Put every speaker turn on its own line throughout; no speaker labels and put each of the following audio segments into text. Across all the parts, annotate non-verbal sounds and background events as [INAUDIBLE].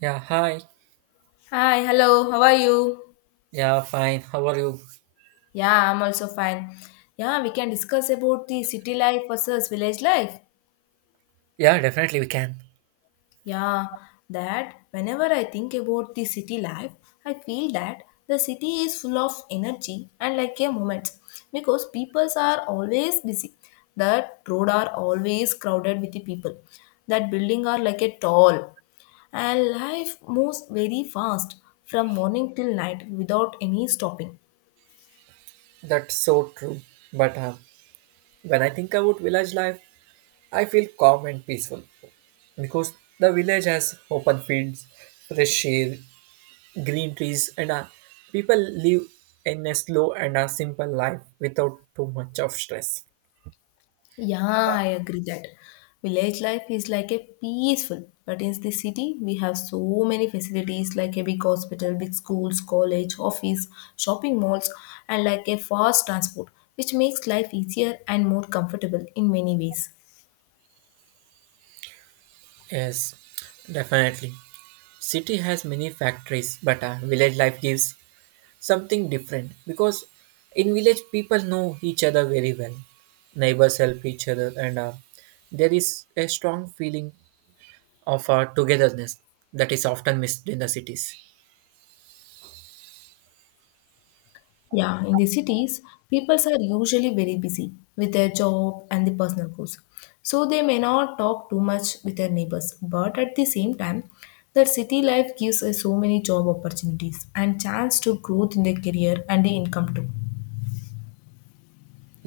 Yeah, hi.
Hi, hello, how are you?
Yeah, fine. How are you?
Yeah, I'm also fine. Yeah, we can discuss about the city life versus village life.
Yeah, definitely we can.
Yeah, that whenever I think about the city life, I feel that the city is full of energy and like a moment because peoples are always busy. That road are always crowded with the people. That building are like a tall and life moves very fast from morning till night without any stopping.
That's so true. But when I think about village life, I feel calm and peaceful because the village has open fields, fresh air, green trees, and people live in a slow and a simple life without too much of stress.
Yeah, I agree that village life is like a peaceful, but in the city we have so many facilities like a big hospital, big schools, college, office, shopping malls, and like a fast transport, which makes life easier and more comfortable in many ways.
Yes, definitely. City has many factories, but village life gives something different because in village people know each other very well, neighbors help each other and there is a strong feeling of togetherness that is often missed in the cities.
Yeah, in the cities, people are usually very busy with their job and the personal goals. So they may not talk too much with their neighbors. But at the same time, the city life gives us so many job opportunities and chance to growth in their career and the income too.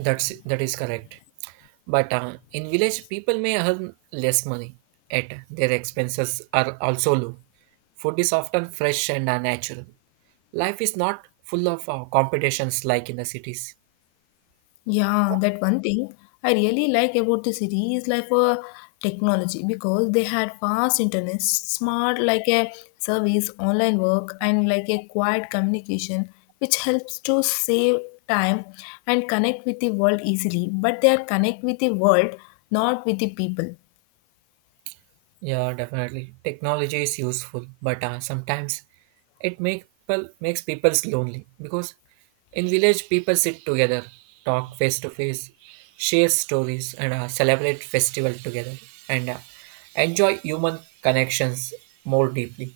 That is correct, but in village people may earn less money, yet their expenses are also low. Food is often fresh and natural. Life is not full of competitions like in the cities.
Yeah, that one thing I really like about the city is like for technology because they had fast internet, smart like a service, online work, and like a quiet communication, which helps to save time and connect with the world easily. But they are connect with the world, not with the people.
Yeah, definitely. Technology is useful, but sometimes it makes people lonely because in village people sit together, talk face to face, share stories, and celebrate festival together, and enjoy human connections more deeply.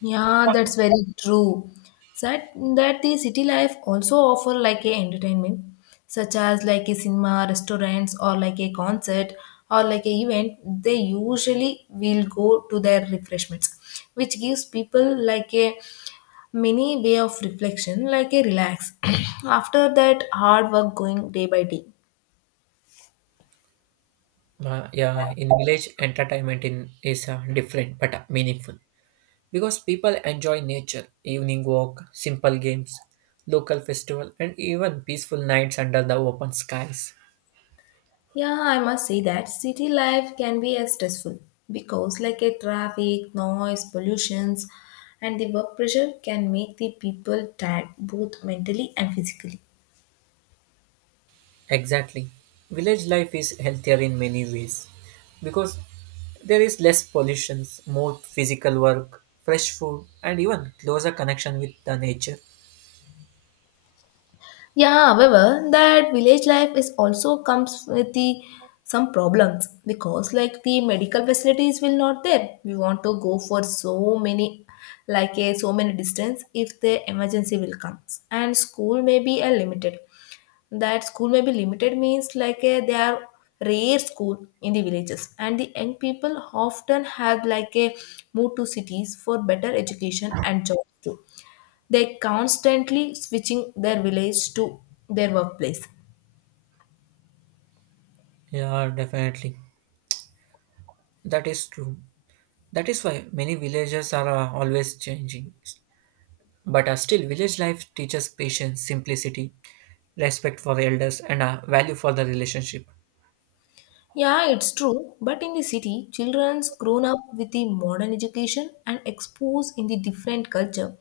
Yeah, that's very true. That the city life also offer like a entertainment, such as like a cinema, restaurants, or like a concert or like a event. They usually will go to their refreshments, which gives people like a mini way of reflection, like a relax [CLEARS THROAT] after that hard work going day by day.
Yeah, in village entertainment in is different but meaningful because people enjoy nature, evening walk, simple games, local festival, and even peaceful nights under the open skies.
Yeah, I must say that city life can be as stressful because, like a traffic, noise, pollutions, and the work pressure can make the people tired both mentally and physically.
Exactly. Village life is healthier in many ways because there is less pollution, more physical work, fresh food, and even closer connection with the nature.
Yeah, however, that village life is also comes with the some problems because like the medical facilities will not there. We want to go for so many like a so many distance if the emergency will comes, and school may be a limited, that school may be limited means like a, they are rare school in the villages and the young people often have like a move to cities for better education and jobs too. They constantly switching their village to their workplace.
Yeah, definitely. That is true. That is why many villages are always changing. But still, village life teaches patience, simplicity, respect for elders, and value for the relationship.
Yeah, it's true. But in the city, children's grown up with the modern education and exposed in the different culture.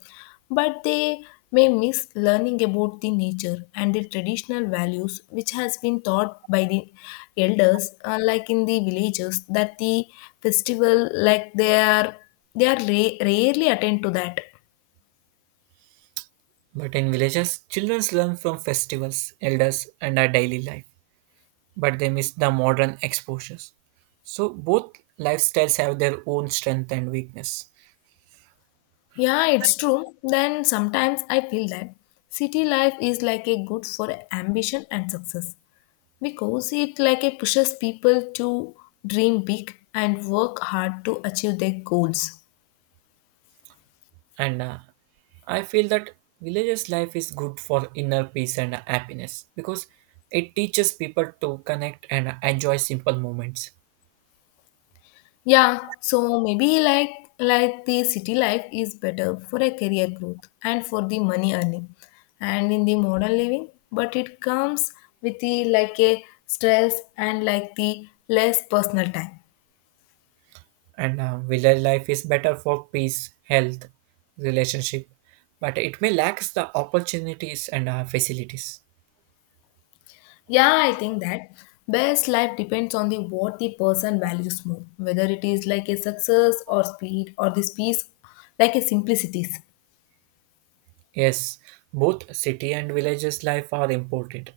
But they may miss learning about the nature and the traditional values which has been taught by the elders, like in the villages, that the festival like rarely attend to that.
But in villages, children learn from festivals, elders, and our daily life. But they miss the modern exposures. So both lifestyles have their own strength and weakness.
Yeah, it's true. Then sometimes I feel that city life is like a good for ambition and success, because it like it pushes people to dream big and work hard to achieve their goals.
And I feel that villagers' life is good for inner peace and happiness because it teaches people to connect and enjoy simple moments.
Yeah, so maybe like the city life is better for a career growth and for the money earning and in the modern living, but it comes with the like a stress and like the less personal time.
And Village life is better for peace, health, relationship, but it may lack the opportunities and facilities.
Yeah, I think that best life depends on the what the person values more, whether it is like a success or speed or this piece like a simplicities.
Yes, both city and villages life are important,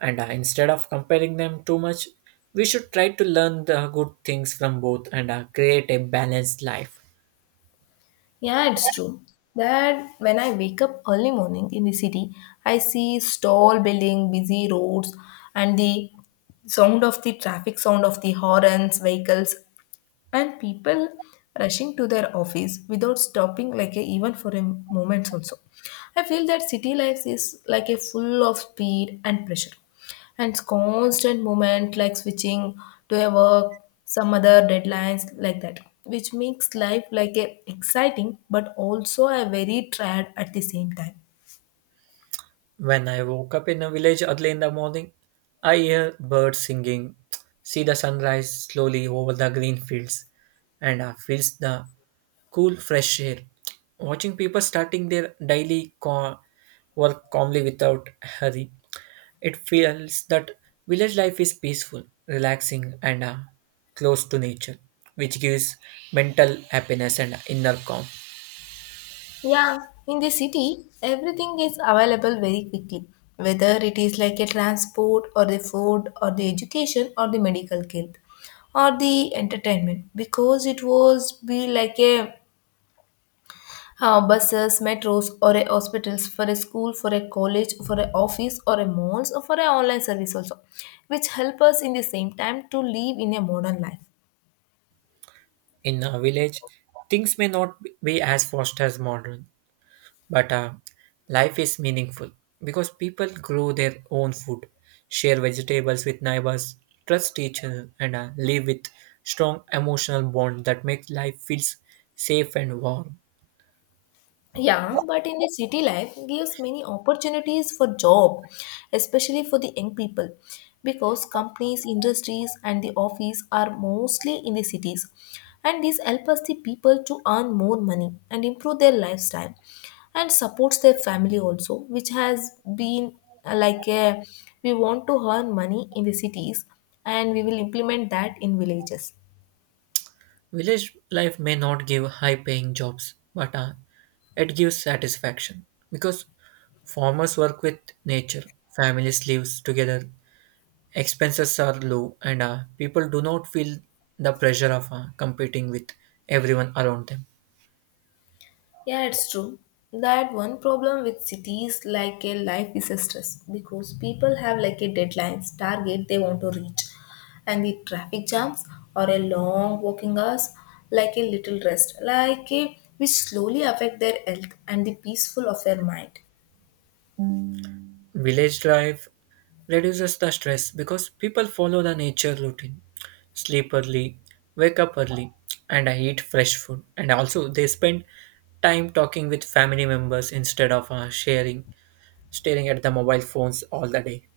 and instead of comparing them too much, we should try to learn the good things from both and create a balanced life.
Yeah, it's true that when I wake up early morning in the city, I see stall building, busy roads, and the sound of the traffic, sound of the horns, vehicles, and people rushing to their office without stopping like a, even for a moment also. I feel that city life is like a full of speed and pressure and constant movement, like switching to a work some other deadlines like that, which makes life like a exciting but also a very tired at the same time.
When I woke up in a village early in the morning, I hear birds singing, see the sunrise slowly over the green fields, and I feel the cool fresh air. Watching people starting their work calmly without hurry, it feels that village life is peaceful, relaxing, and close to nature, which gives mental happiness and inner calm.
Yeah, in the city, everything is available very quickly, whether it is like a transport or the food or the education or the medical care or the entertainment, because it was be like a buses, metros or a hospitals, for a school, for a college, for an office or a malls or for an online service also, which help us in the same time to live in a modern life.
In a village, things may not be as fast as modern. But life is meaningful because people grow their own food, share vegetables with neighbors, trust each other, and live with strong emotional bond that makes life feels safe and warm.
Yeah, but in the city life gives many opportunities for job, especially for the young people, because companies, industries, and the office are mostly in the cities, and this helps us the people to earn more money and improve their lifestyle, and supports their family also, which has been like a, we want to earn money in the cities, and we will implement that in villages.
Village life may not give high-paying jobs, but it gives satisfaction because farmers work with nature, families live together, expenses are low, and people do not feel the pressure of competing with everyone around them.
Yeah, it's true. That one problem with cities like a life is a stress because people have like a deadlines, target they want to reach, and the traffic jams or a long walking hours, like a little rest, like a which slowly affect their health and the peaceful of their mind.
Village life reduces the stress because people follow the nature routine, sleep early, wake up early, and eat fresh food. And also, they spend time talking with family members instead of staring at the mobile phones all the day.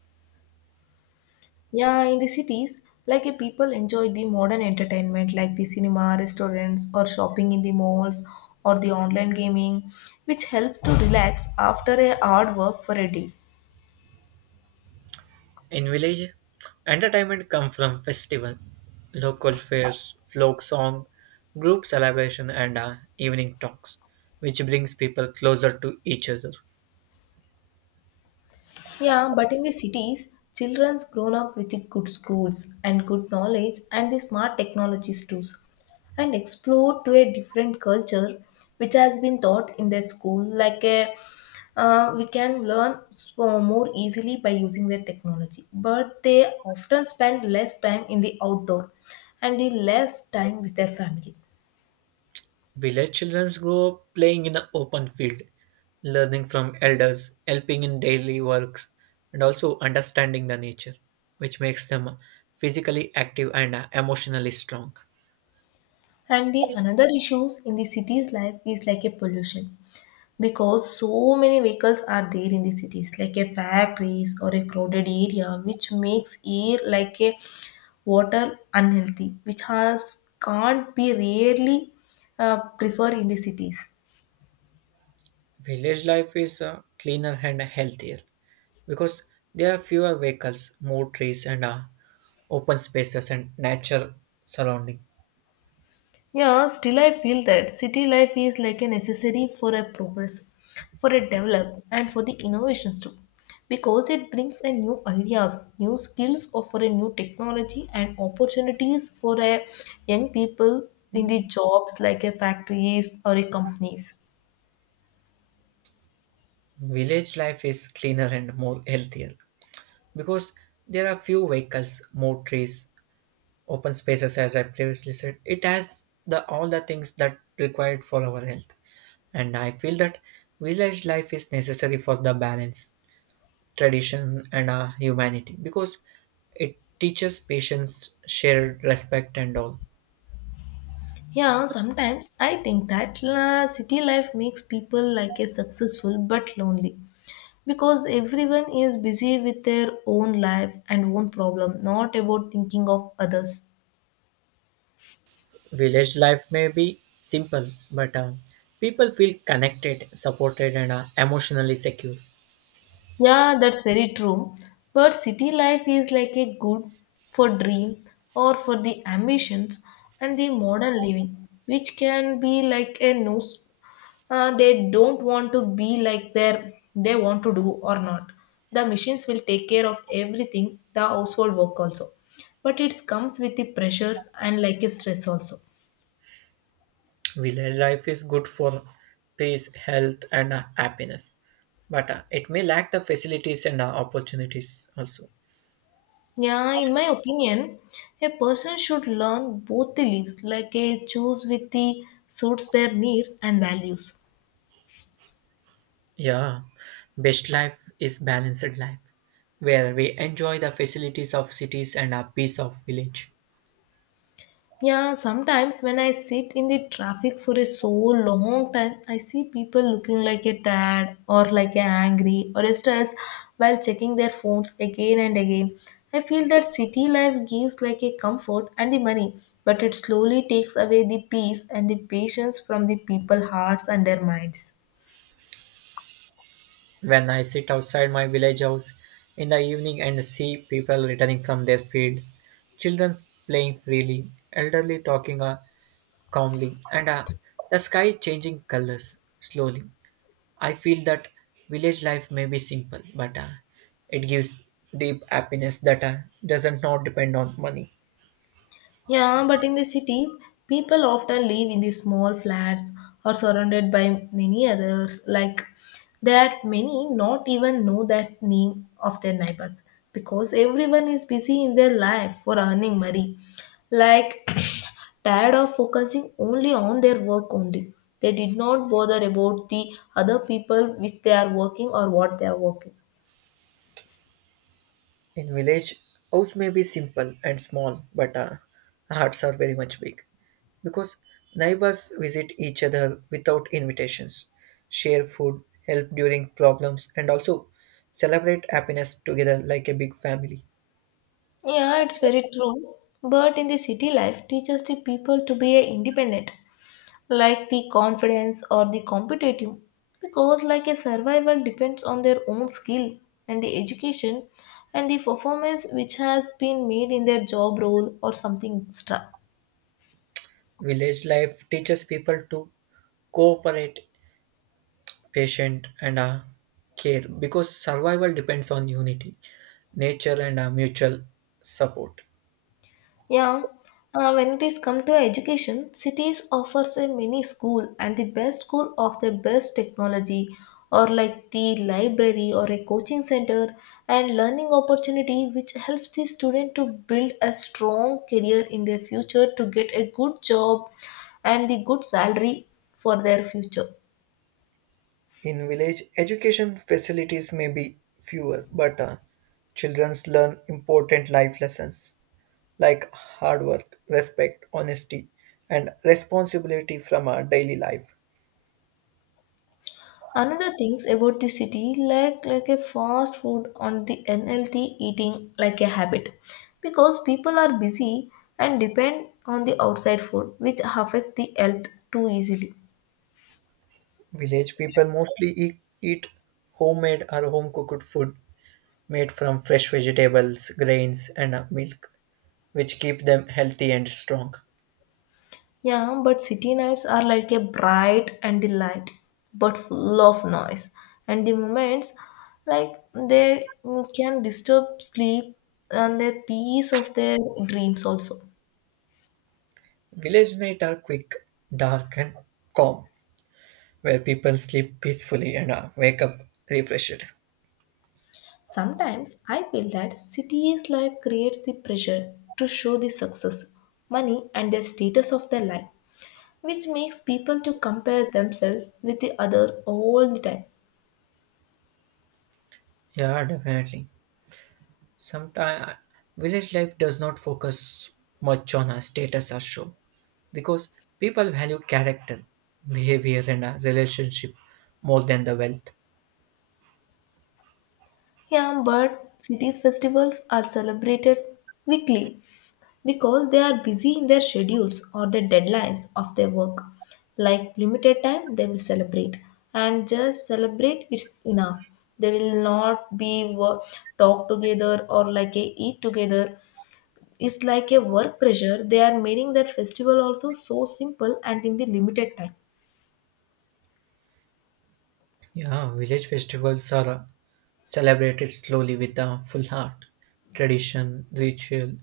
Yeah, in the cities, like a people enjoy the modern entertainment like the cinema, restaurants, or shopping in the malls or the online gaming, which helps to relax after a hard work for a day.
In village, entertainment comes from festival, local fairs, folk song, group celebration, and evening talks, which brings people closer to each other.
Yeah, but in the cities, children's grown up with the good schools and good knowledge and the smart technologies too, and explore to a different culture which has been taught in their school. Like a, we can learn so more easily by using their technology, but they often spend less time in the outdoor and the less time with their family.
Village children grow up playing in the open field, learning from elders, helping in daily works, and also understanding the nature, which makes them physically active and emotionally strong.
And the another issues in the city's life is like a pollution, because so many vehicles are there in the cities like a factories or a crowded area, which makes air like a water unhealthy, which has can't be rarely prefer in the cities.
Village life is cleaner and healthier because there are fewer vehicles, more trees, and open spaces and nature surrounding.
Yeah, still I feel that city life is like a necessary for a progress, for a develop, and for the innovations too. Because it brings a new ideas, new skills, or for a new technology and opportunities for a young people in the jobs like a factories or a companies.
Village life is cleaner and more healthier because there are few vehicles, more trees, open spaces. As I previously said, it has the all the things that required for our health, and I feel that village life is necessary for the balance, tradition and humanity because it teaches patience, shared respect and all.
Yeah, sometimes I think that la, city life makes people like a successful but lonely because everyone is busy with their own life and own problem, not about thinking of others.
Village life may be simple, but people feel connected, supported and emotionally secure.
Yeah, that's very true. But city life is like a good for dream or for the ambitions and the modern living, which can be like a no, they don't want to be like their, they want to do or not, the machines will take care of everything, the household work also, but it comes with the pressures and like a stress also.
Well, life is good for peace, health, and happiness, but it may lack the facilities and opportunities also.
Yeah, in my opinion, a person should learn both the leaves like a choose with the suits their needs and values.
Yeah, best life is balanced life, where we enjoy the facilities of cities and a peace of village.
Yeah, sometimes when I sit in the traffic for a so long time, I see people looking like a tad or like a angry or a stressed while checking their phones again and again. I feel that city life gives like a comfort and the money, but it slowly takes away the peace and the patience from the people hearts and their minds.
When I sit outside my village house in the evening and see people returning from their fields, children playing freely, elderly talking calmly, and the sky changing colors slowly. I feel that village life may be simple, but it gives deep happiness that doesn't not depend on money.
Yeah, but in the city, people often live in the small flats or surrounded by many others, like that many not even know that name of their neighbors, because everyone is busy in their life for earning money. Like tired of focusing only on their work only. They did not bother about the other people which they are working or what they are working.
In village, house may be simple and small, but hearts are very much big because neighbors visit each other without invitations, share food, help during problems, and also celebrate happiness together like a big family.
Yeah, it's very true. But in the city life, teaches the people to be independent, like the confidence or the competitive, because like a survival depends on their own skill and the education and the performance which has been made in their job role or something extra.
Village life teaches people to cooperate, patient and care because survival depends on unity, nature and mutual support.
Yeah, when it is come to education, cities offers a mini school and the best school of the best technology or like the library or a coaching center and learning opportunity, which helps the student to build a strong career in their future to get a good job and the good salary for their future.
In village education facilities may be fewer, but children learn important life lessons like hard work, respect, honesty and responsibility from our daily life.
Another things about the city like a fast food on the unhealthy eating like a habit, because people are busy and depend on the outside food which affect the health too easily.
Village people mostly eat homemade or home cooked food made from fresh vegetables, grains, and milk, which keep them healthy and strong.
Yeah, but city nights are like a bright and the light, but full of noise. And the moments like they can disturb sleep and the peace of their dreams also.
Village nights are quick, dark, and calm, where people sleep peacefully and wake up refreshed.
Sometimes I feel that city's life creates the pressure to show the success, money and the status of their life, which makes people to compare themselves with the other all the time.
Yeah, definitely. Sometimes village life does not focus much on a status or show because people value character, behavior, and a relationship more than the wealth.
Yeah, but cities festivals are celebrated weekly because they are busy in their schedules or the deadlines of their work. Like limited time they will celebrate and just celebrate it's enough. They will not be talk together or like a eat together. It's like a work pressure. They are making that festival also so simple and in the limited time.
Yeah, village festivals are celebrated slowly with a full heart. Tradition, ritual,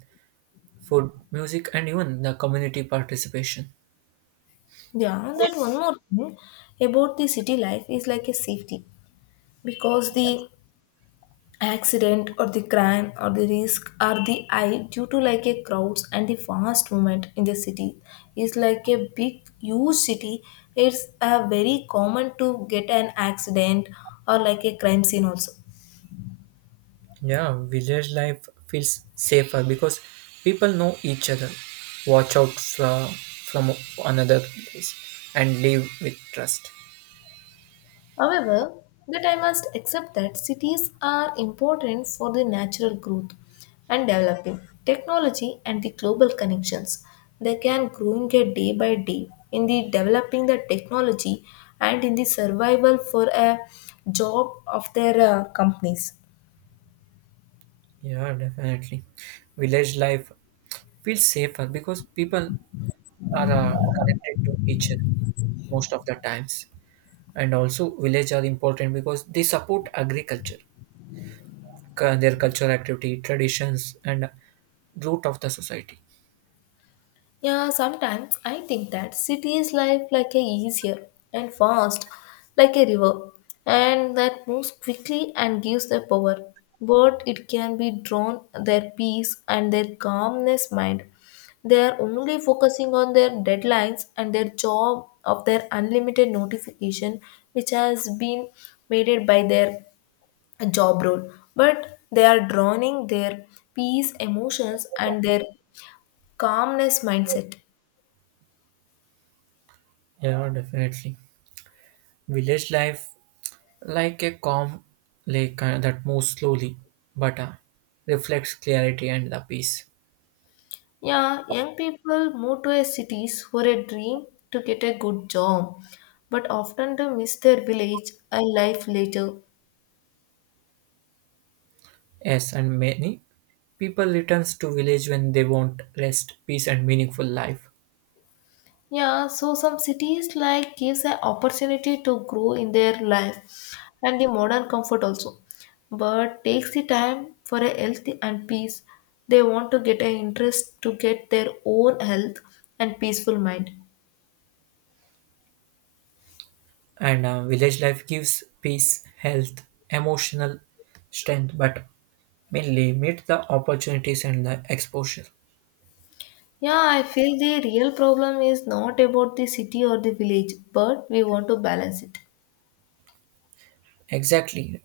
food, music, and even the community participation.
Yeah, that one more thing about the city life is like a safety because the accident or the crime or the risk are the high due to like a crowds and the fast movement in the city is like a big huge city. It's a very common to get an accident or like a crime scene also.
Yeah, village life feels safer because people know each other, watch out fra- from another place, and live with trust.
However, that I must accept that cities are important for the natural growth and developing technology and the global connections. They can growing a day by day in the developing the technology and in the survival for a job of their companies.
Yeah, definitely. Village life feels safer because people are connected to each other most of the times. And also village are important because they support agriculture, their cultural activity, traditions and root of the society.
Yeah, sometimes I think that city is life like a easier and fast, like a river, and that moves quickly and gives the power. But it can be drawn their peace and their calmness mind. They are only focusing on their deadlines and their job of their unlimited notification, which has been made by their job role. But they are drowning their peace, emotions, and their calmness mindset.
Yeah, definitely. Village life like a calm lake that moves slowly but reflects clarity and the peace.
Yeah, young people move to a cities for a dream to get a good job, but often they miss their village a life later.
Yes, and many people returns to village when they want rest, peace and meaningful life.
Yeah, so some cities like gives an opportunity to grow in their life and the modern comfort also, but takes the time for a healthy and peace. They want to get an interest to get their own health and peaceful mind.
And Village life gives peace, health, emotional strength but mainly meet the opportunities and the exposure.
Yeah, I feel the real problem is not about the city or the village, but we want to balance it.
Exactly,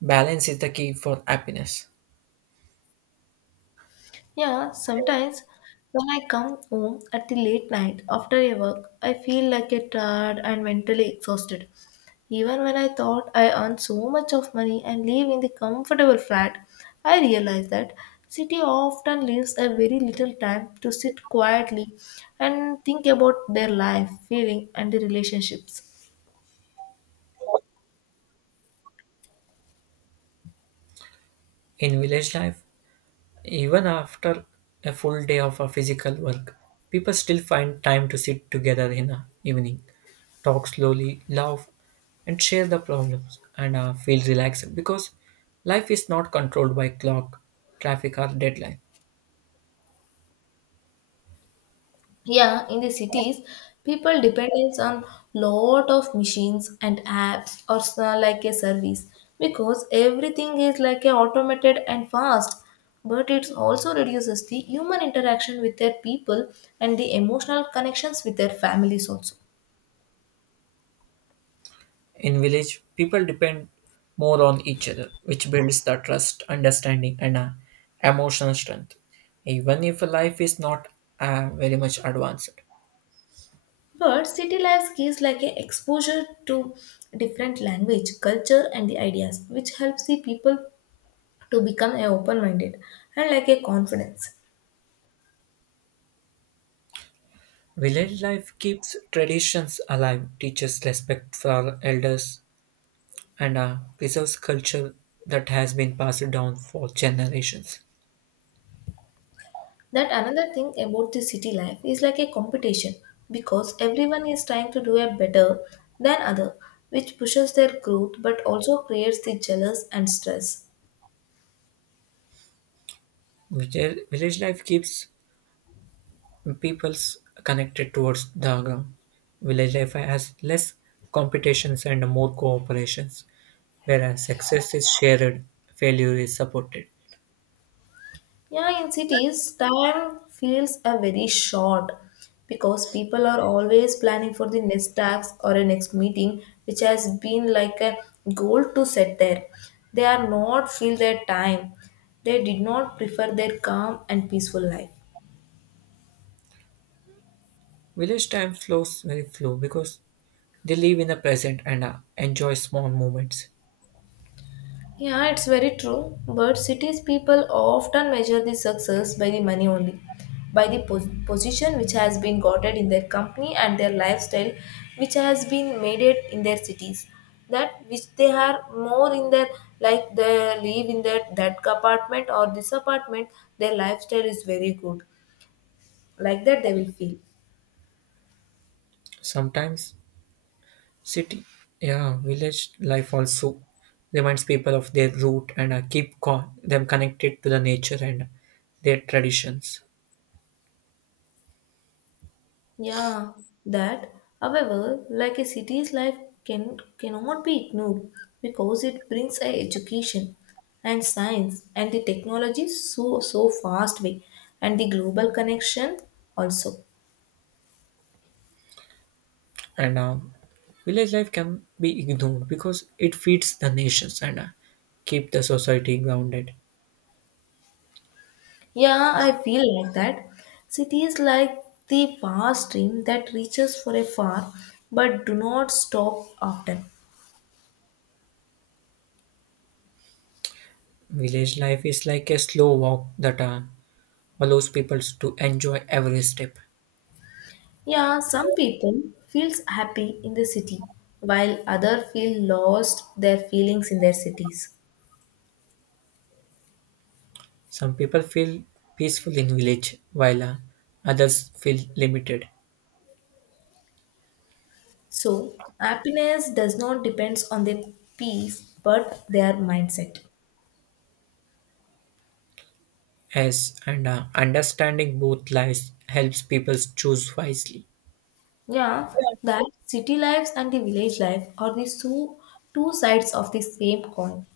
balance is the key for happiness.
Yeah, sometimes when I come home at the late night after a work, I feel like a tired and mentally exhausted. Even when I thought I earned so much of money and live in the comfortable flat, I realized that city often leaves a very little time to sit quietly and think about their life, feeling and the relationships.
In village life, even after a full day of physical work, people still find time to sit together in the evening, talk slowly, laugh and share the problems and feel relaxed because life is not controlled by clock, traffic or deadline.
Yeah, in the cities, people depends on lot of machines and apps or like a service because everything is like a automated and fast. But it also reduces the human interaction with their people and the emotional connections with their families also.
In village, people depend more on each other, which builds the trust, understanding, and emotional strength. Even if life is not very much advanced,
But city life gives like a exposure to different language, culture, and the ideas, which helps the people to become a open-minded and like a confidence.
village life keeps traditions alive, teaches respect for elders, and preserves culture that has been passed down for generations.
That another thing about the city life is like a competition because everyone is trying to do a better than other, which pushes their growth but also creates the jealous and stress.
Village life keeps peoples connected towards the ground. Village life has less competitions and more cooperations. Whereas success is shared, failure is supported.
Yeah, in cities, time feels a very short because people are always planning for the next task or a next meeting, which has been like a goal to set there. They are not feel their time. They did not prefer their calm and peaceful life.
Village time flows very flow because they live in the present and enjoy small moments.
Yeah, it's very true. But cities people often measure the success by the money only, by the position which has been gotten in their company and their lifestyle, which has been made it in their cities. That which they are more in their like they live in that apartment or this apartment, their lifestyle is very good. Like that, they will feel.
Sometimes city, yeah, village life also reminds people of their root and them connected to the nature and their traditions.
Yeah, that. However, like a city's life cannot be ignored because it brings a education and science and the technology so fast way and the global connection also.
And Village life can be ignored because it feeds the nations and keep the society grounded.
Yeah, I feel like that. City is like the fast stream that reaches for a far but do not stop often.
Village life is like a slow walk that allows people to enjoy every step.
Yeah, some people feels happy in the city while other feel lost their feelings in their cities.
Some people feel peaceful in village, while others feel limited.
So, happiness does not depend on their peace but their mindset.
Yes, and understanding both lives helps people choose wisely.
Yeah, that city lives and the village life are the two sides of the same coin.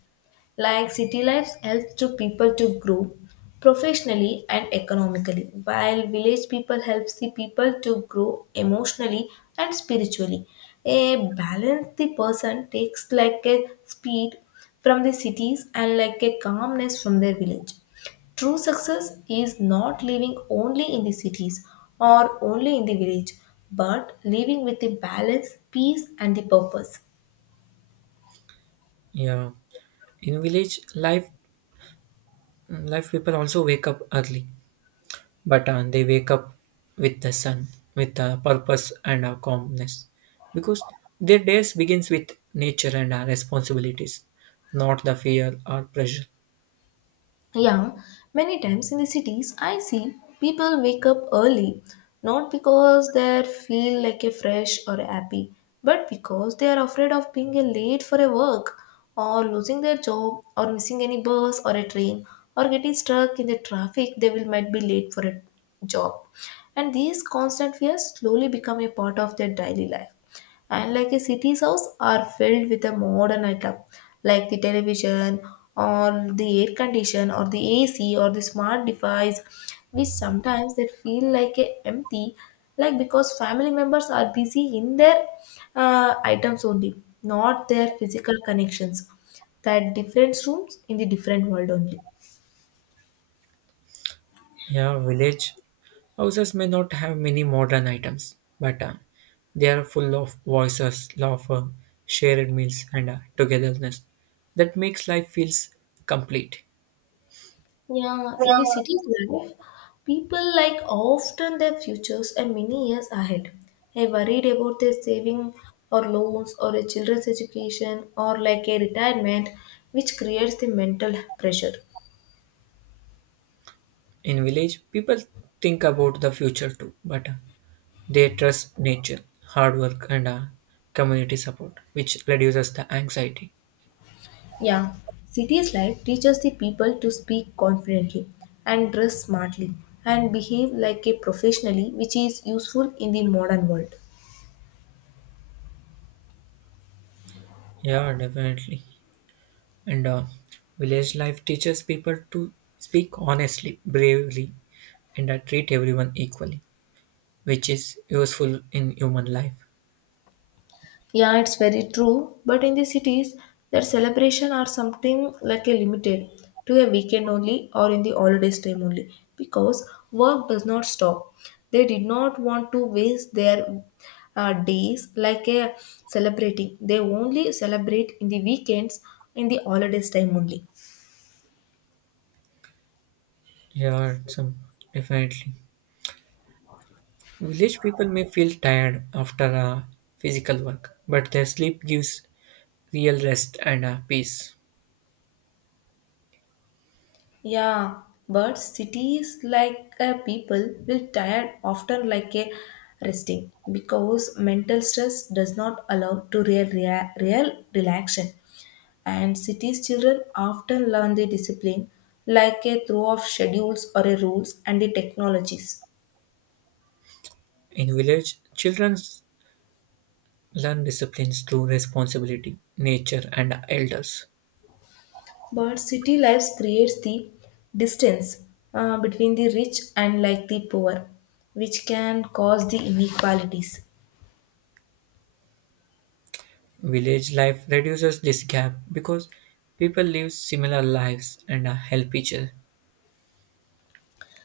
Like city life helps to people to grow professionally and economically, while village people helps the people to grow emotionally and spiritually. A balanced the person takes like a speed from the cities and like a calmness from their village. True success is not living only in the cities or only in the village, but living with the balance, peace, and the purpose.
Yeah, in village life, life people also wake up early, but they wake up with the sun, with purpose and calmness, because their days begins with nature and responsibilities, not the fear or pressure.
Yeah, many times in the cities, I see people wake up early not because they feel like a fresh or happy, but because they are afraid of being a late for a work or losing their job or missing any bus or a train or getting stuck in the traffic. They will might be late for a job, and these constant fears slowly become a part of their daily life and like a city's house are filled with the modern item like the television or the air condition or the ac or the smart device which sometimes they feel like a empty like because family members are busy in their items only, not their physical connections, that different rooms in the different world only.
Yeah, village houses may not have many modern items, but they are full of voices, laughter, shared meals, and togetherness. That makes life feels complete.
Yeah, in the city's life, people like often their futures and many years ahead. They're worried about their saving or loans or a children's education or like a retirement, which creates the mental pressure.
In village, people think about the future too, but they trust nature, hard work, and community support, which reduces the anxiety.
Yeah, city's life teaches the people to speak confidently and dress smartly and behave like a professionally, which is useful in the modern world.
Yeah, definitely. And Village life teaches people to speak honestly, bravely, and treat everyone equally, which is useful in human life.
Yeah, it's very true. But in the cities, that celebration are something like a limited to a weekend only or in the holidays time only because work does not stop. They did not want to waste their days like a celebrating. They only celebrate in the weekends in the holidays time only.
Yeah, some definitely. Village people may feel tired after physical work, but their sleep gives real rest and peace.
Yeah, but cities like people will tired often like a resting because mental stress does not allow to real relaxation, and cities children often learn the discipline like a throw of schedules or a rules and the technologies,
In village, children learn disciplines through responsibility, nature, and elders.
but city life creates the distance between the rich and like the poor, which can cause the inequalities.
Village life reduces this gap because people live similar lives and help each other.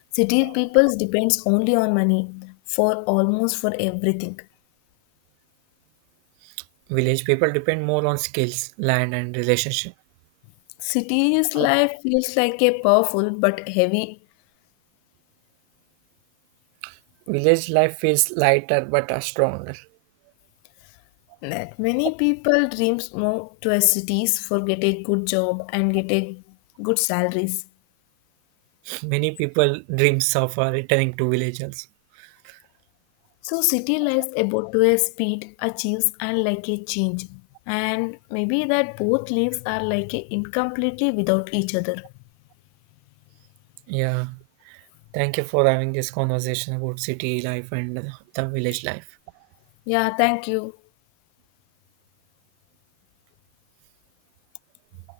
City peoples depends only on money for almost for everything.
Village people depend more on skills, land, and relationship.
City's life feels like a powerful but heavy
Village life feels lighter but stronger.
net. Many people dreams move to a cities for get a good job and get a good salaries.
[LAUGHS] Many people dreams of returning to village also.
So city life about to a speed achieves and like a change. And maybe that both lives are like a incompletely without each other.
Yeah. Thank you for having this conversation about city life and the village life.
Yeah, thank you.